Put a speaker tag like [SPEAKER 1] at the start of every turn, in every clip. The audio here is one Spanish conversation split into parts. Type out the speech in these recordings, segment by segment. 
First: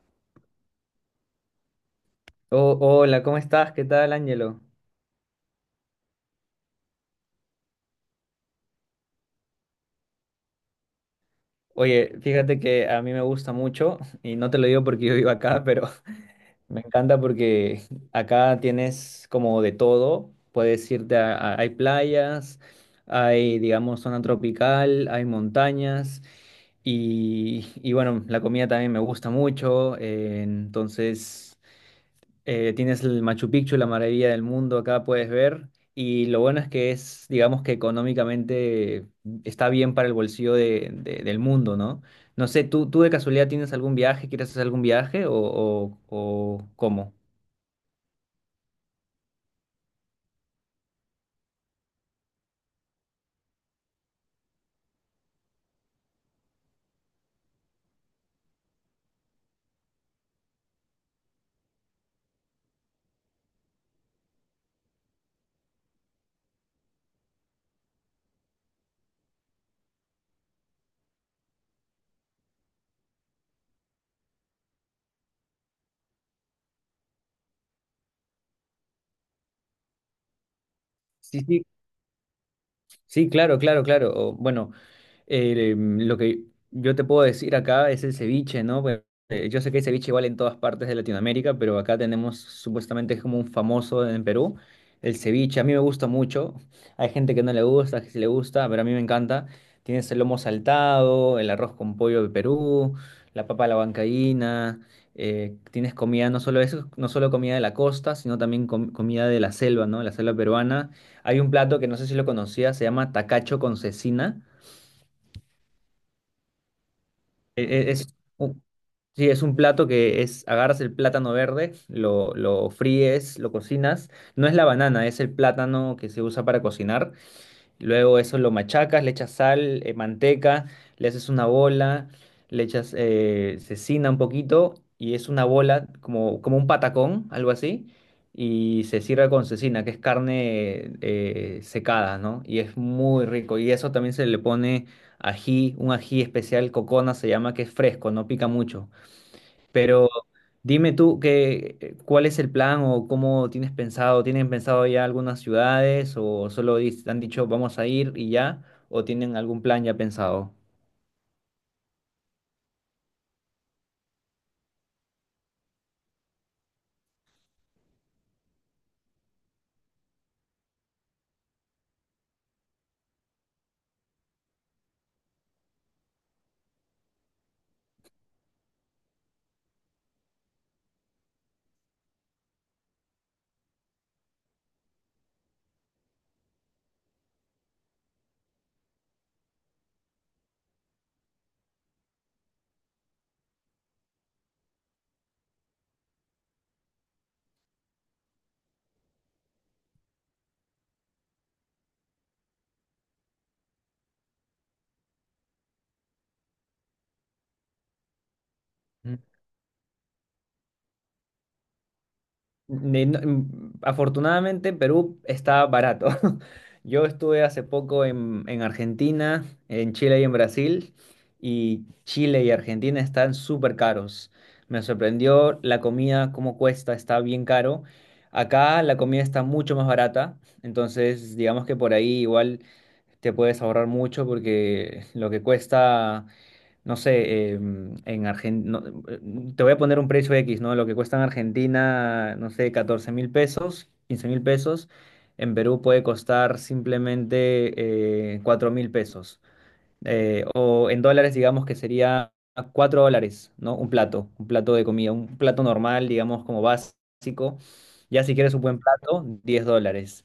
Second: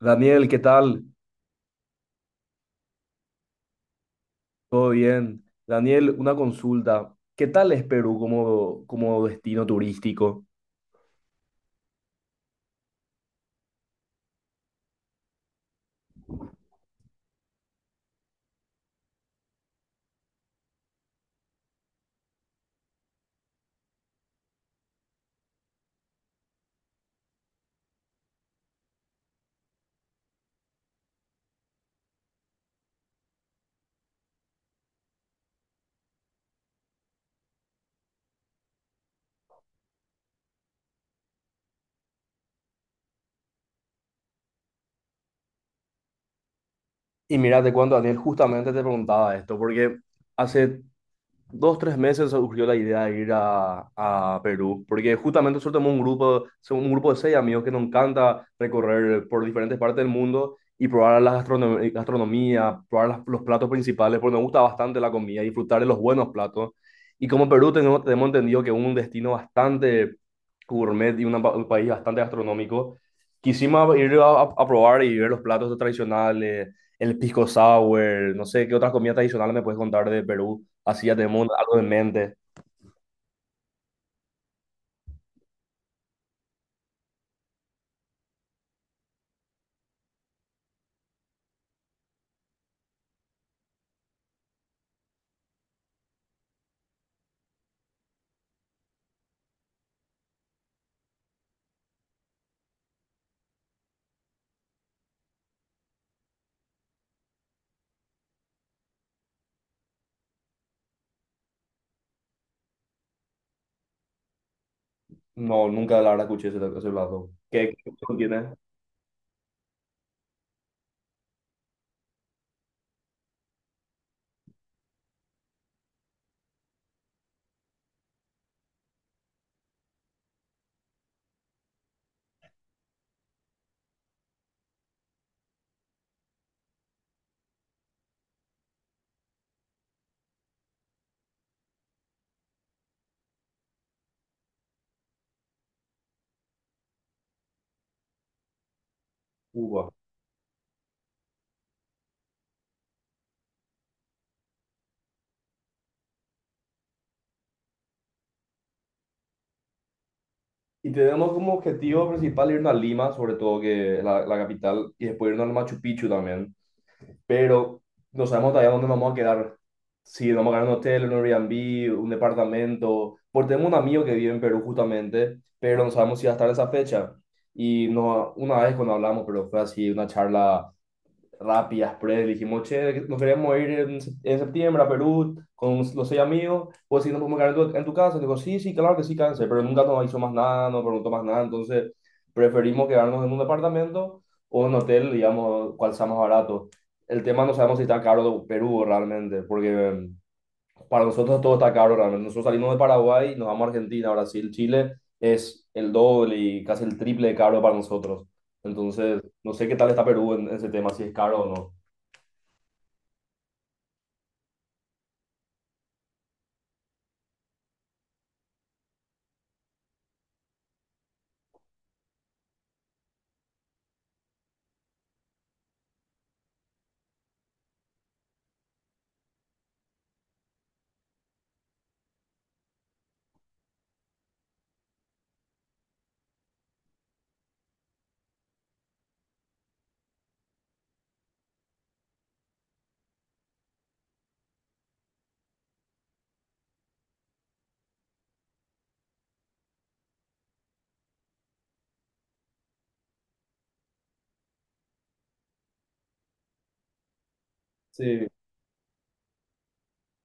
[SPEAKER 1] Daniel, ¿qué tal?
[SPEAKER 2] Oh, hola, ¿cómo estás? ¿Qué tal, Ángelo?
[SPEAKER 1] ¿Todo bien? Daniel, una consulta. ¿Qué tal es Perú como destino turístico?
[SPEAKER 2] Oye, fíjate que a mí me gusta mucho, y no te lo digo porque yo vivo acá, pero me encanta porque acá tienes como de todo. Puedes irte hay playas, hay, digamos, zona tropical, hay montañas, y bueno, la comida también me gusta mucho, entonces. Tienes el Machu Picchu, la maravilla del mundo, acá puedes ver. Y lo bueno es que es, digamos que económicamente está bien para el bolsillo del mundo, ¿no? No sé, ¿tú de casualidad tienes algún viaje? ¿Quieres hacer algún viaje o cómo?
[SPEAKER 1] Y mira, te cuento, Daniel, justamente te preguntaba esto, porque hace 2, 3 meses surgió la idea de ir a Perú, porque justamente nosotros tenemos un grupo, somos un grupo de seis amigos que nos encanta recorrer por diferentes partes del mundo y probar la gastronomía, probar los platos principales, porque nos gusta bastante la comida, disfrutar de los buenos platos. Y como Perú tenemos entendido que es un destino bastante gourmet y un país bastante gastronómico, quisimos ir a probar y ver los platos tradicionales, el pisco sour, no sé qué otras comidas tradicionales me puedes contar de Perú. Así ya
[SPEAKER 2] Sí,
[SPEAKER 1] tenemos
[SPEAKER 2] sí,
[SPEAKER 1] algo en mente.
[SPEAKER 2] sí, claro, claro, claro. O, bueno, lo que yo te puedo decir acá es el ceviche, ¿no? Pues, yo sé que el ceviche igual en todas partes de Latinoamérica, pero acá tenemos supuestamente es como un famoso en Perú, el ceviche. A mí me gusta mucho. Hay gente que no le gusta, que sí le gusta, pero a mí me encanta. Tienes el lomo saltado, el arroz con pollo de Perú, la papa a la huancaína. Tienes comida, no solo eso, no solo comida de la costa, sino también comida de la selva, ¿no? La selva peruana. Hay un plato que no sé si lo conocías, se llama tacacho con cecina.
[SPEAKER 1] No, nunca la verdad escuché ese plato.
[SPEAKER 2] E-
[SPEAKER 1] ¿Qué
[SPEAKER 2] e- Es,
[SPEAKER 1] opción tiene
[SPEAKER 2] un, sí, es un plato que es, agarras el plátano verde, lo fríes, lo cocinas. No es la banana, es el plátano que se usa para cocinar. Luego eso lo machacas, le echas sal, manteca, le haces una bola, le echas cecina un poquito y es una bola como, como un patacón, algo así. Y se sirve con cecina, que es carne secada, ¿no? Y es muy rico. Y eso también se le pone ají, un ají especial, cocona se llama, que es fresco, no pica mucho.
[SPEAKER 1] Cuba?
[SPEAKER 2] Pero dime tú que, ¿cuál es el plan o cómo tienes pensado? ¿Tienen pensado ya algunas ciudades o solo han dicho vamos a ir y ya? ¿O tienen algún plan ya pensado?
[SPEAKER 1] Y tenemos como objetivo principal irnos a Lima, sobre todo que es la capital, y después irnos al Machu Picchu también. Pero no sabemos todavía dónde nos vamos a quedar. Si nos vamos a quedar en un hotel, en un Airbnb, un departamento. Porque tenemos un amigo que vive en Perú justamente, pero no sabemos si va a estar en esa fecha. Y no, una vez cuando hablamos, pero fue así una charla rápidas, pre, dijimos, che, nos queremos ir en septiembre a Perú con los seis amigos, pues si nos podemos quedar en tu casa, digo, sí, sí, claro que sí, cáncer, pero nunca nos hizo más nada, no preguntó más nada, entonces preferimos quedarnos en un departamento o en un hotel, digamos, cual sea más barato. El tema no sabemos si está caro Perú realmente, porque para nosotros todo está caro realmente. Nosotros salimos de Paraguay, nos vamos a Argentina, Brasil, Chile, es el doble y casi el triple de caro para nosotros. Entonces, no sé qué tal está Perú en ese tema, si es caro o no.
[SPEAKER 2] Afortunadamente, Perú está barato. Yo estuve hace poco en Argentina, en Chile y en Brasil, y Chile y Argentina están súper caros. Me sorprendió la comida, cómo cuesta, está bien caro. Acá la comida está mucho más barata, entonces digamos que por ahí igual te puedes ahorrar mucho porque lo que cuesta no sé, en Argentina, te voy a poner un precio X, ¿no? Lo que cuesta en Argentina, no sé, 14.000 pesos, 15.000 pesos, en Perú puede costar simplemente 4 mil pesos. O en dólares, digamos que sería $4, ¿no? Un plato de comida, un plato normal, digamos, como básico. Ya
[SPEAKER 1] Sí.
[SPEAKER 2] si quieres un buen plato, $10.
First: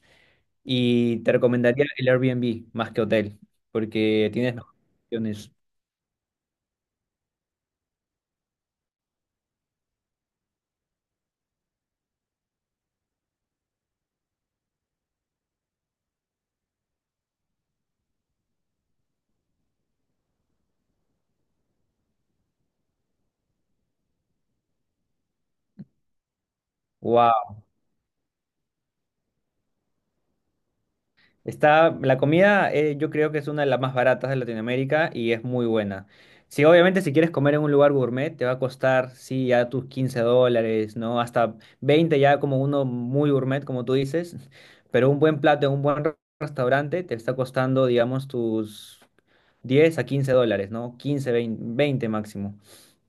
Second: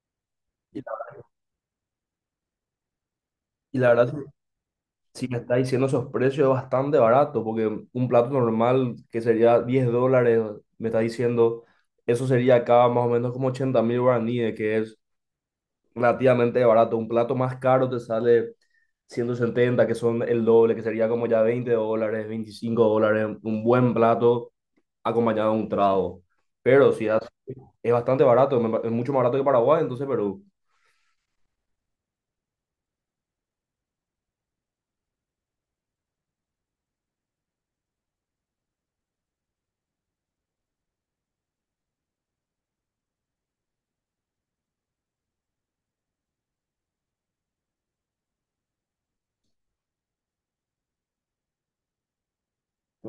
[SPEAKER 1] Y la,
[SPEAKER 2] Y te recomendaría el Airbnb más que hotel,
[SPEAKER 1] y la verdad,
[SPEAKER 2] porque tienes mejores
[SPEAKER 1] si me
[SPEAKER 2] opciones.
[SPEAKER 1] está diciendo esos precios es bastante barato, porque un plato normal que sería $10, me está diciendo, eso sería acá más o menos como 80.000 guaraníes, que es relativamente barato. Un plato más caro te sale 170, que son el doble, que sería como ya $20, $25, un buen plato acompañado de un trago. Pero si es bastante barato, es mucho más barato que Paraguay, entonces Perú,
[SPEAKER 2] Está, la comida, yo creo que es una de las más baratas de Latinoamérica y es muy buena. Sí, obviamente si quieres comer en un lugar gourmet te va a costar, sí, ya tus $15, ¿no? Hasta 20 ya como uno muy gourmet, como tú dices, pero un buen plato en un buen restaurante te está costando, digamos, tus $10 a $15, ¿no? Quince, veinte, 20 máximo.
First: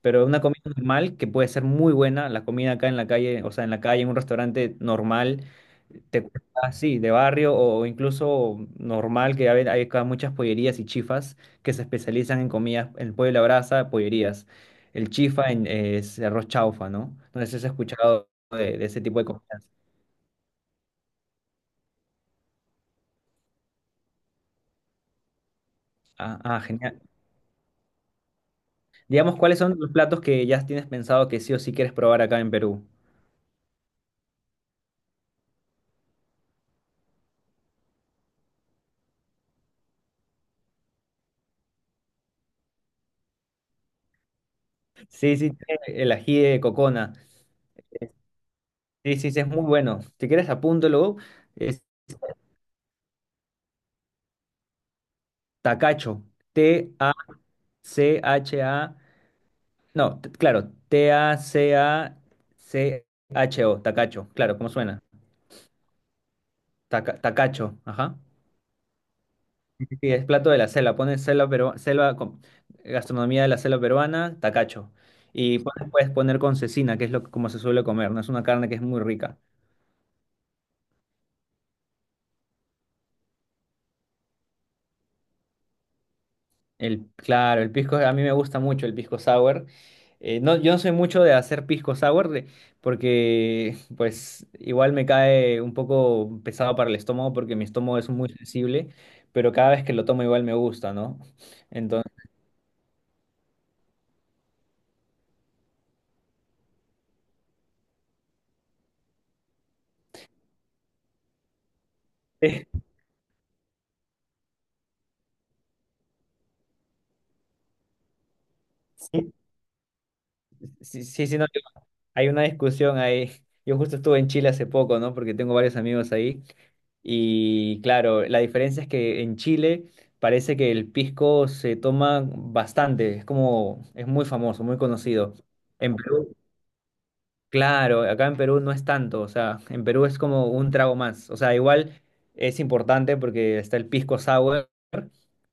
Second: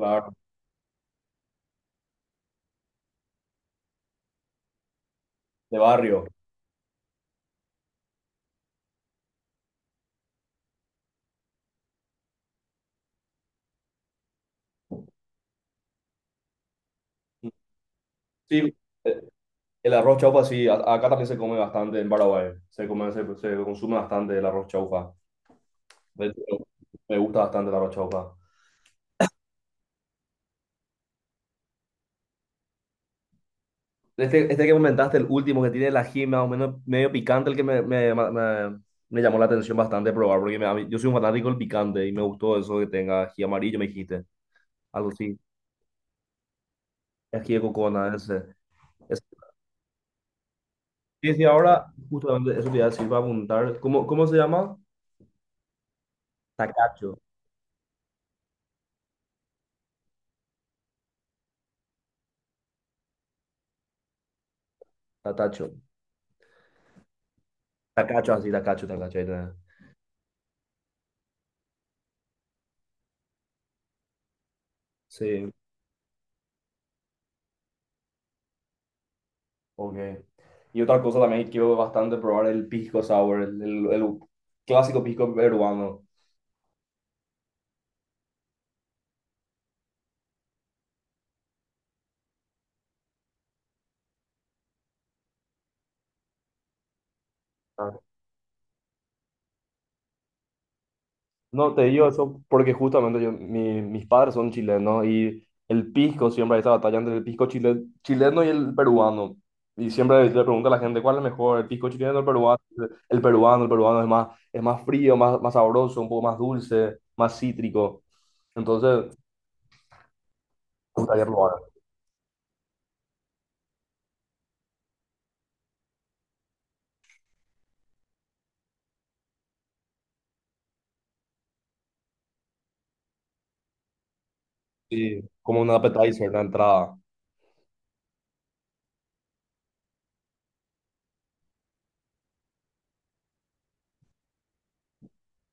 [SPEAKER 2] Pero una comida normal que puede ser muy buena, la comida acá en la calle, o sea, en la calle, en un restaurante normal
[SPEAKER 1] De barrio.
[SPEAKER 2] así, de barrio o incluso normal, que hay acá muchas pollerías y chifas que se especializan en comidas, en pollo a la brasa, pollerías. El chifa es arroz chaufa, ¿no? Entonces, ¿has escuchado
[SPEAKER 1] Sí.
[SPEAKER 2] de ese tipo de comidas?
[SPEAKER 1] El arroz chaufa, sí, a- acá también se come bastante en Paraguay. Se consume bastante el arroz chaufa. De
[SPEAKER 2] Ah, ah,
[SPEAKER 1] hecho,
[SPEAKER 2] genial.
[SPEAKER 1] me gusta bastante el arroz chaufa.
[SPEAKER 2] Digamos, ¿cuáles son los platos que ya tienes pensado que sí o sí quieres probar acá en Perú?
[SPEAKER 1] Este que comentaste, el último que tiene el ají, más o menos medio picante, el que me llamó la atención bastante probar, porque yo soy un fanático del picante y me gustó eso que tenga ají amarillo, me dijiste. Algo
[SPEAKER 2] Sí,
[SPEAKER 1] así,
[SPEAKER 2] sí, el ají de cocona.
[SPEAKER 1] ají de cocona, ese.
[SPEAKER 2] Sí,
[SPEAKER 1] Ese.
[SPEAKER 2] sí, sí, es muy bueno. Si quieres, apúntalo.
[SPEAKER 1] Sí, sí,
[SPEAKER 2] Es
[SPEAKER 1] ahora justamente eso te iba a decir para apuntar. ¿Cómo se llama?
[SPEAKER 2] tacacho.
[SPEAKER 1] Tacacho,
[SPEAKER 2] TACHA. No, claro, Tacacho, tacacho, claro, ¿cómo suena?
[SPEAKER 1] tacacho.
[SPEAKER 2] Tacacho, ajá.
[SPEAKER 1] Tacacho, así, tacacho, tacacho. Ahí tenés.
[SPEAKER 2] Sí, es plato de la selva, pones selva, pero selva gastronomía de la selva peruana, tacacho.
[SPEAKER 1] Sí.
[SPEAKER 2] Y puedes poner con cecina, que es lo, como se suele comer, ¿no? Es una carne que es muy rica.
[SPEAKER 1] Ok. Y otra cosa también que quiero bastante probar el pisco sour, el clásico pisco peruano.
[SPEAKER 2] El, claro, el pisco, a mí me gusta mucho el pisco sour. No, yo no soy mucho de hacer pisco sour porque pues igual me cae un poco pesado para el estómago porque mi estómago
[SPEAKER 1] Ah,
[SPEAKER 2] es muy sensible, pero cada vez que lo tomo igual me gusta, ¿no?
[SPEAKER 1] no, te digo
[SPEAKER 2] Entonces,
[SPEAKER 1] eso porque justamente yo, mis padres son chilenos y el pisco, siempre hay esa batalla entre el pisco chileno y el peruano. Y siempre le pregunto a la gente, ¿cuál es mejor, el pisco chileno o el peruano? El peruano, el peruano es más frío, más sabroso, un poco más dulce, más cítrico. Entonces,
[SPEAKER 2] sí,
[SPEAKER 1] me
[SPEAKER 2] sí,
[SPEAKER 1] gustaría
[SPEAKER 2] sí, sí, no.
[SPEAKER 1] probar.
[SPEAKER 2] Hay una discusión ahí. Yo justo estuve en Chile hace poco, ¿no? Porque tengo varios amigos ahí. Y claro, la diferencia es que en Chile parece que el pisco se toma bastante. Es como, es muy famoso, muy
[SPEAKER 1] Sí,
[SPEAKER 2] conocido.
[SPEAKER 1] como un
[SPEAKER 2] En
[SPEAKER 1] appetizer,
[SPEAKER 2] Perú,
[SPEAKER 1] la entrada.
[SPEAKER 2] claro, acá en Perú no es tanto. O sea, en Perú es como un trago más. O sea, igual es importante porque está el pisco sour,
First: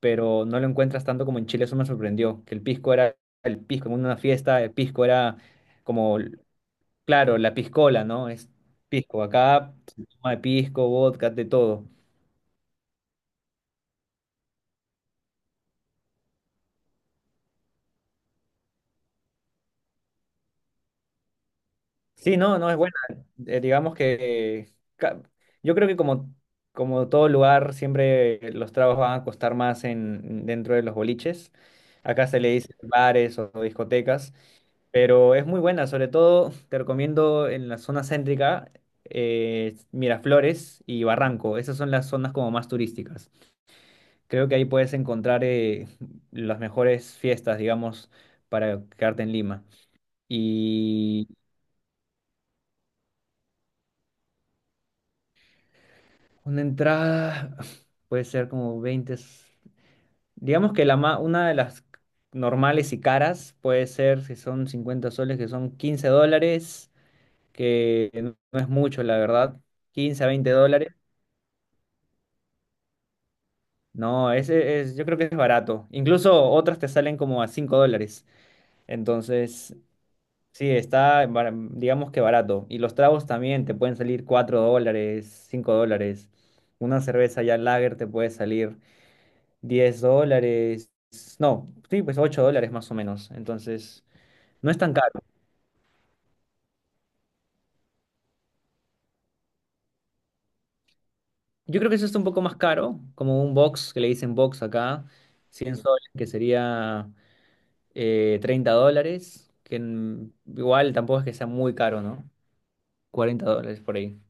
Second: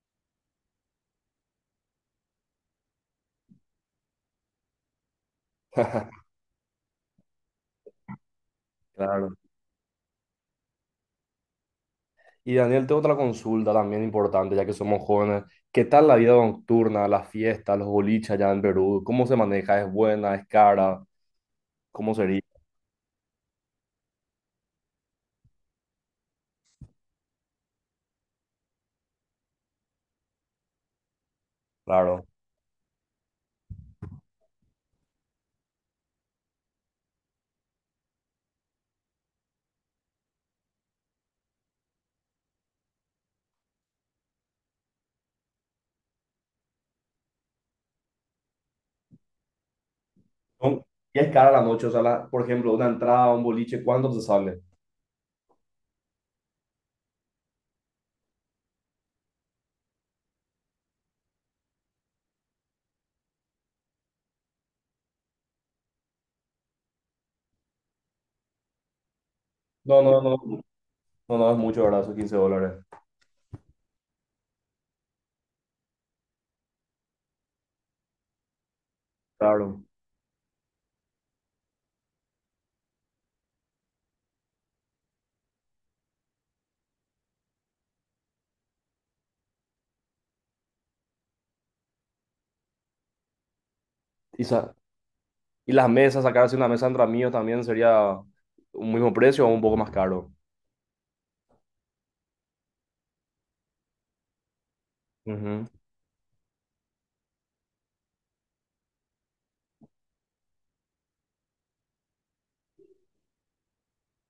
[SPEAKER 2] pero no lo encuentras tanto como en Chile. Eso me sorprendió, que el pisco era el pisco en una fiesta, el pisco era como. Claro, la piscola, ¿no? Es pisco.
[SPEAKER 1] Claro.
[SPEAKER 2] Acá se toma de pisco, vodka, de todo.
[SPEAKER 1] Y Daniel, tengo otra consulta también importante, ya que somos jóvenes. ¿Qué tal la vida nocturna, las fiestas, los boliches allá en Perú? ¿Cómo se maneja? ¿Es buena? ¿Es cara? ¿Cómo
[SPEAKER 2] Sí,
[SPEAKER 1] sería?
[SPEAKER 2] no, no es buena. Digamos que yo creo que como todo lugar, siempre los tragos van a costar más en, dentro de los boliches.
[SPEAKER 1] Claro.
[SPEAKER 2] Acá se le dice bares o discotecas, pero es muy buena. Sobre todo te recomiendo en la zona céntrica, Miraflores y Barranco. Esas son las zonas como más turísticas. Creo que ahí puedes encontrar, las mejores fiestas, digamos, para quedarte en Lima.
[SPEAKER 1] No. Y
[SPEAKER 2] Y
[SPEAKER 1] es cara la noche, o sea, por ejemplo, una entrada a un boliche, ¿cuánto te sale?
[SPEAKER 2] una entrada puede ser como digamos que una de las normales y caras puede ser, si son 50 soles, que son $15, que no es mucho, la verdad.
[SPEAKER 1] No, no,
[SPEAKER 2] quince a
[SPEAKER 1] no,
[SPEAKER 2] veinte dólares.
[SPEAKER 1] no, no es mucho, ¿verdad? Son $15.
[SPEAKER 2] No, ese es, yo creo que es barato. Incluso otras te salen como a $5. Entonces,
[SPEAKER 1] Claro.
[SPEAKER 2] sí, está, digamos que barato. Y los tragos también te pueden salir $4, $5. Una cerveza ya lager te puede salir $10. No, sí, pues $8 más o menos. Entonces,
[SPEAKER 1] Y,
[SPEAKER 2] no
[SPEAKER 1] sa-
[SPEAKER 2] es tan caro.
[SPEAKER 1] y las mesas, sacarse una mesa entre amigos también sería un mismo precio o un poco más caro.
[SPEAKER 2] Yo creo que eso está un poco más caro, como un box, que le dicen box acá,
[SPEAKER 1] Ujú.
[SPEAKER 2] 100 soles, que sería, $30, que, mm, igual tampoco es que sea muy caro, ¿no? $40 por ahí.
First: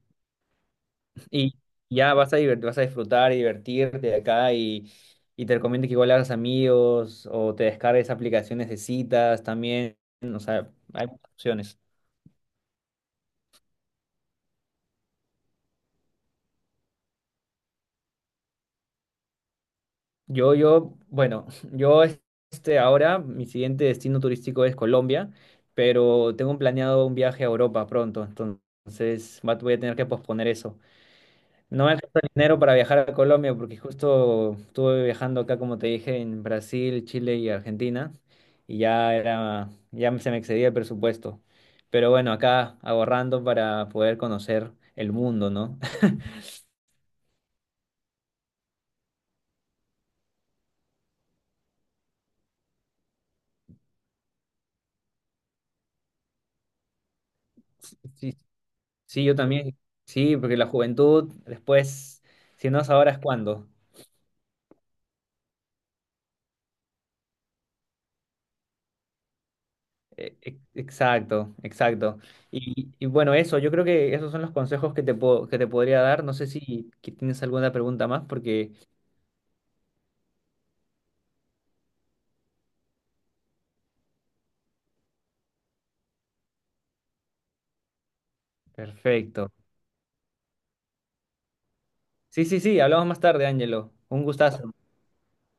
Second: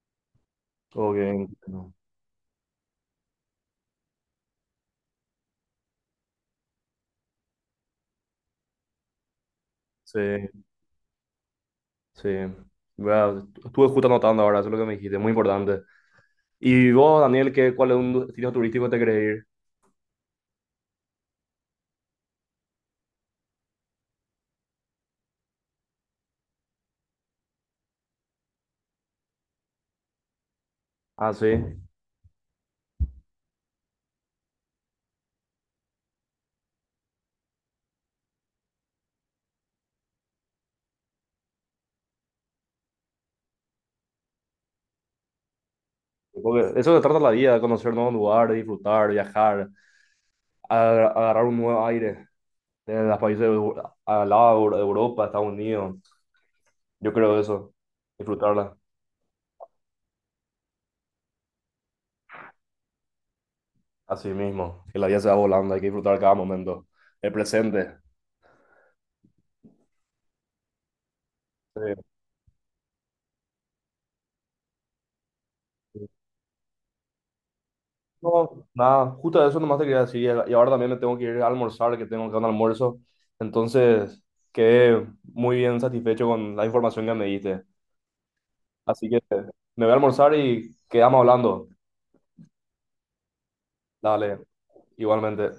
[SPEAKER 1] Ok,
[SPEAKER 2] Y
[SPEAKER 1] entiendo.
[SPEAKER 2] ya vas a vas a disfrutar y divertirte acá y te recomiendo que igual hagas amigos o te descargues aplicaciones de citas también.
[SPEAKER 1] Sí,
[SPEAKER 2] O sea, hay muchas opciones.
[SPEAKER 1] sí. Bueno, estuve justo anotando ahora, eso es lo que me dijiste, muy importante. Y vos, Daniel, cuál es un destino turístico que te querés ir?
[SPEAKER 2] Yo, bueno, yo este ahora, mi siguiente destino turístico es Colombia, pero tengo planeado un viaje a Europa pronto, entonces voy a tener que posponer eso.
[SPEAKER 1] Ah, sí.
[SPEAKER 2] No me alcanza el dinero para viajar a Colombia porque justo estuve viajando acá, como te dije, en Brasil, Chile y Argentina, y ya era, ya se me excedía el presupuesto. Pero bueno, acá ahorrando para poder conocer el mundo, ¿no?
[SPEAKER 1] Porque eso se trata la vida, de conocer nuevos lugares, disfrutar, viajar, agarrar un nuevo aire de los países al lado de Europa, Estados Unidos. Yo creo eso,
[SPEAKER 2] Sí,
[SPEAKER 1] disfrutarla
[SPEAKER 2] sí, yo también. Sí, porque la juventud, después, si no es ahora, es cuándo.
[SPEAKER 1] a sí mismo. Que la vida se va volando, hay que disfrutar cada momento, el presente.
[SPEAKER 2] Exacto,
[SPEAKER 1] Sí.
[SPEAKER 2] exacto. Y bueno, eso, yo creo que esos son los consejos que te puedo, que te podría dar. No sé si que tienes alguna pregunta más,
[SPEAKER 1] No,
[SPEAKER 2] porque.
[SPEAKER 1] nada, justo eso nomás te quería decir. Y ahora también me tengo que ir a almorzar, que tengo que un almuerzo. Entonces, quedé muy bien satisfecho con la información que me diste. Así que
[SPEAKER 2] Perfecto.
[SPEAKER 1] me voy a almorzar y quedamos hablando.
[SPEAKER 2] Sí, sí, sí, hablamos más tarde, Ángelo. Un
[SPEAKER 1] Dale,
[SPEAKER 2] gustazo.
[SPEAKER 1] igualmente.